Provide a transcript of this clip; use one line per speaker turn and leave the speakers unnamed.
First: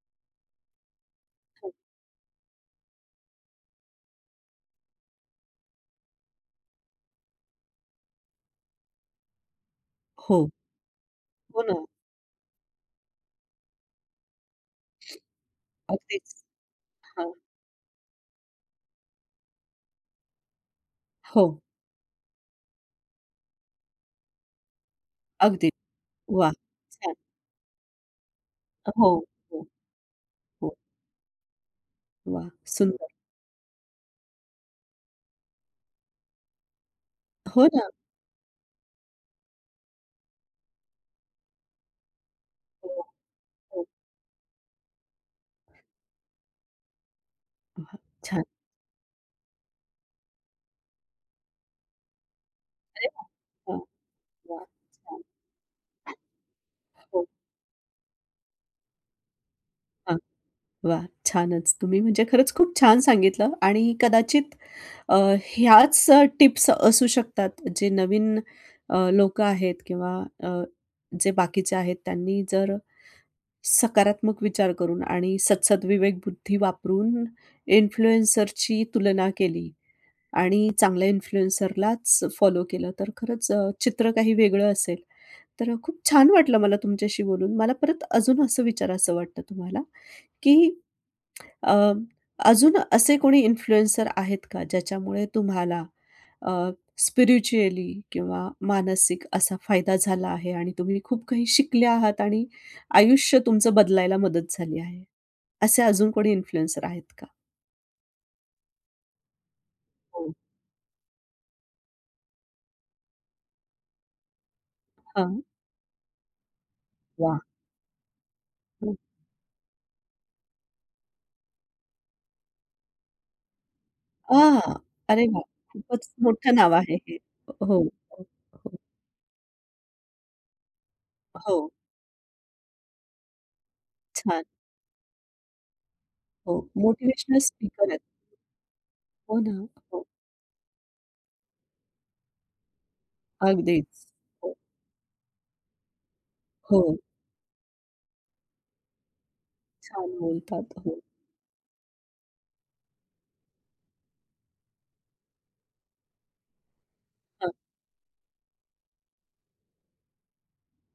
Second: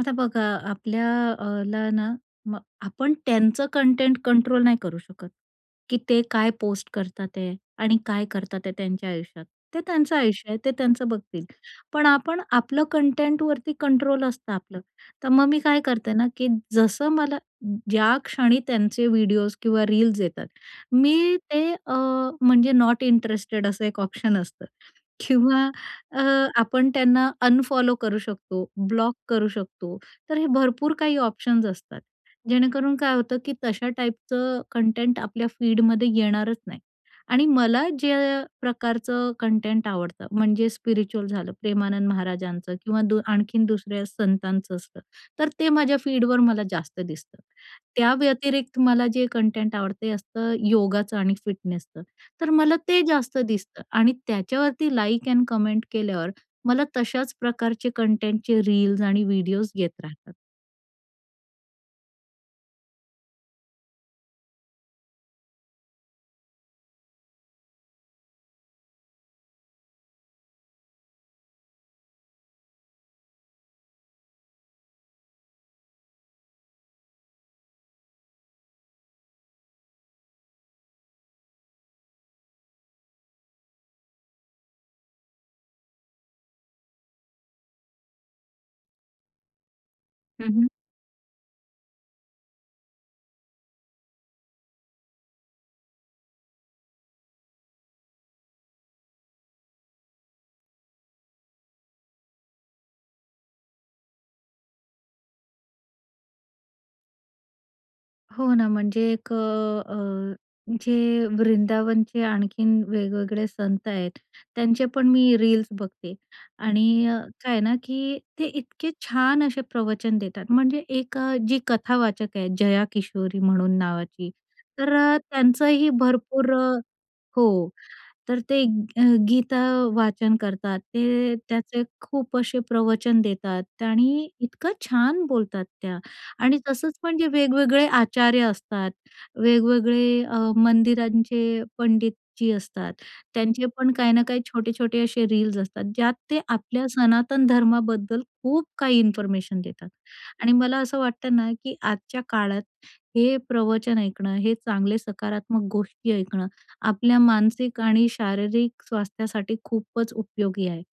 आता बघा आपल्या अ, ला, ना मग आपण त्यांचं कंटेंट कंट्रोल नाही करू शकत, की ते काय पोस्ट करतात आहे आणि काय करतात ते त्यांच्या आयुष्यात. ते त्यांचं
हो.
आयुष्य आहे, ते त्यांचं बघतील.
हो ना.
पण आपण आपलं कंटेंटवरती कंट्रोल असतं आपलं, तर मग मी काय करते ना,
अगदीच.
की जसं
हां.
मला ज्याक्षणी त्यांचे व्हिडिओज किंवा रील्स येतात, मी
हो.
ते अ, म्हणजे नॉट इंटरेस्टेड असं एक ऑप्शन असतं किंवा
अगदी.
अ,
वाह!
आपण
छान.
त्यांना अनफॉलो करू शकतो,
हो.
ब्लॉक करू
हो,
शकतो. तर हे
हो.
भरपूर काही ऑप्शन असतात.
वाह!
जेणेकरून
सुंदर.
काय होतं, की तशा टाइपचं कंटेंट आपल्या फीडमध्ये येणारच नाही. आणि
हो
मला
ना.
ज्या प्रकारचं कंटेंट आवडतं म्हणजे स्पिरिच्युअल झालं, प्रेमानंद महाराजांचं किंवा
हो,
दो आणखीन
हो.
दुसऱ्या संतांचं असतं, तर ते माझ्या फीडवर मला जास्त दिसतं.
वाह!
त्या
छान.
व्यतिरिक्त मला जे कंटेंट आवडतं ते असतं योगाचं आणि फिटनेसचं. तर मला ते
अरे वाह!
जास्त
हां,
दिसतं आणि
वाह
त्याच्यावरती
छान.
लाइक अ‍ॅन्ड कमेंट केल्यावर मला
हो.
तशाच प्रकारचे कंटेंटचे रील्स आणि व्हिडिओज येत
हां,
राहतात.
वाह! छानच तुम्ही म्हणजे खरंच खूप छान सांगितलं आणि कदाचित अ, ह्याच अ, टिप्स असू शकतात जे नवीन अ, लोकं आहेत किंवा अ, जे बाकीचे आहेत. त्यांनी जर सकारात्मक विचार करून आणि सद्सदविवेकबुद्धी वापरून इन्फ्लुएन्सरची तुलना केली आणि चांगल्या इन्फ्लुएन्सरलाच फॉलो केलं, तर खरंच अ, चित्र काही वेगळं असेल. तर खूप छान वाटलं मला तुमच्याशी बोलून. मला परत अजून असं विचारायचं वाटतं तुम्हाला,
हं, हं.
की अ, अजून असे कोणी इन्फ्लुएन्सर आहेत का ज्याच्यामुळे तुम्हाला अ, स्पिरिच्युअली किंवा मानसिक असा फायदा झाला आहे आणि तुम्ही खूप काही शिकले आहात आणि आयुष्य तुमचं बदलायला मदत झाली आहे. असे अजून कोणी इन्फ्लुएन्सर आहेत का?
हो ना, म्हणजे एक अ,
हो.
अ, जे वृंदावनचे आणखीन वेगवेगळे संत आहेत, त्यांचे पण मी
हां.
रील्स बघते. आणि अ,
वाह!
काय आहे ना, की ते इतके
हं.
छान असे प्रवचन देतात. म्हणजे एक अ, जी कथावाचक आहे जया किशोरी म्हणून नावाची.
आ!
तर अ,
अरे वाह!
त्यांचंही
खूपच
भरपूर
मोठं नाव
अ
आहे हे. हो,
हो,
हो,
तर ते
हो.
अ, गीता वाचन करतात. ते
हो.
त्याचे खूप असे प्रवचन देतात आणि
छान.
इतकं छान बोलतात त्या आणि
हो.
तसंच पण जे
मोटिव्हेशनल
वेगवेगळे
स्पीकर आहेत.
आचार्य असतात,
हो ना. हो.
वेगवेगळे अ, मंदिरांचे पंडितजी असतात, त्यांचे पण
अगदीच.
काही ना काही
हो.
छोटे-छोटे असे रील्स असतात. ज्यात ते आपल्या
हो.
सनातन धर्माबद्दल खूप काही इन्फॉर्मेशन देतात.
छान
आणि
बोलतात.
मला असं
हो.
वाटतं ना, की आजच्या काळात हे प्रवचन ऐकणं, हे चांगले सकारात्मक गोष्टी ऐकणं, आपल्या
हां.
मानसिक आणि शारीरिक स्वास्थ्यासाठी खूपच उपयोगी आहे.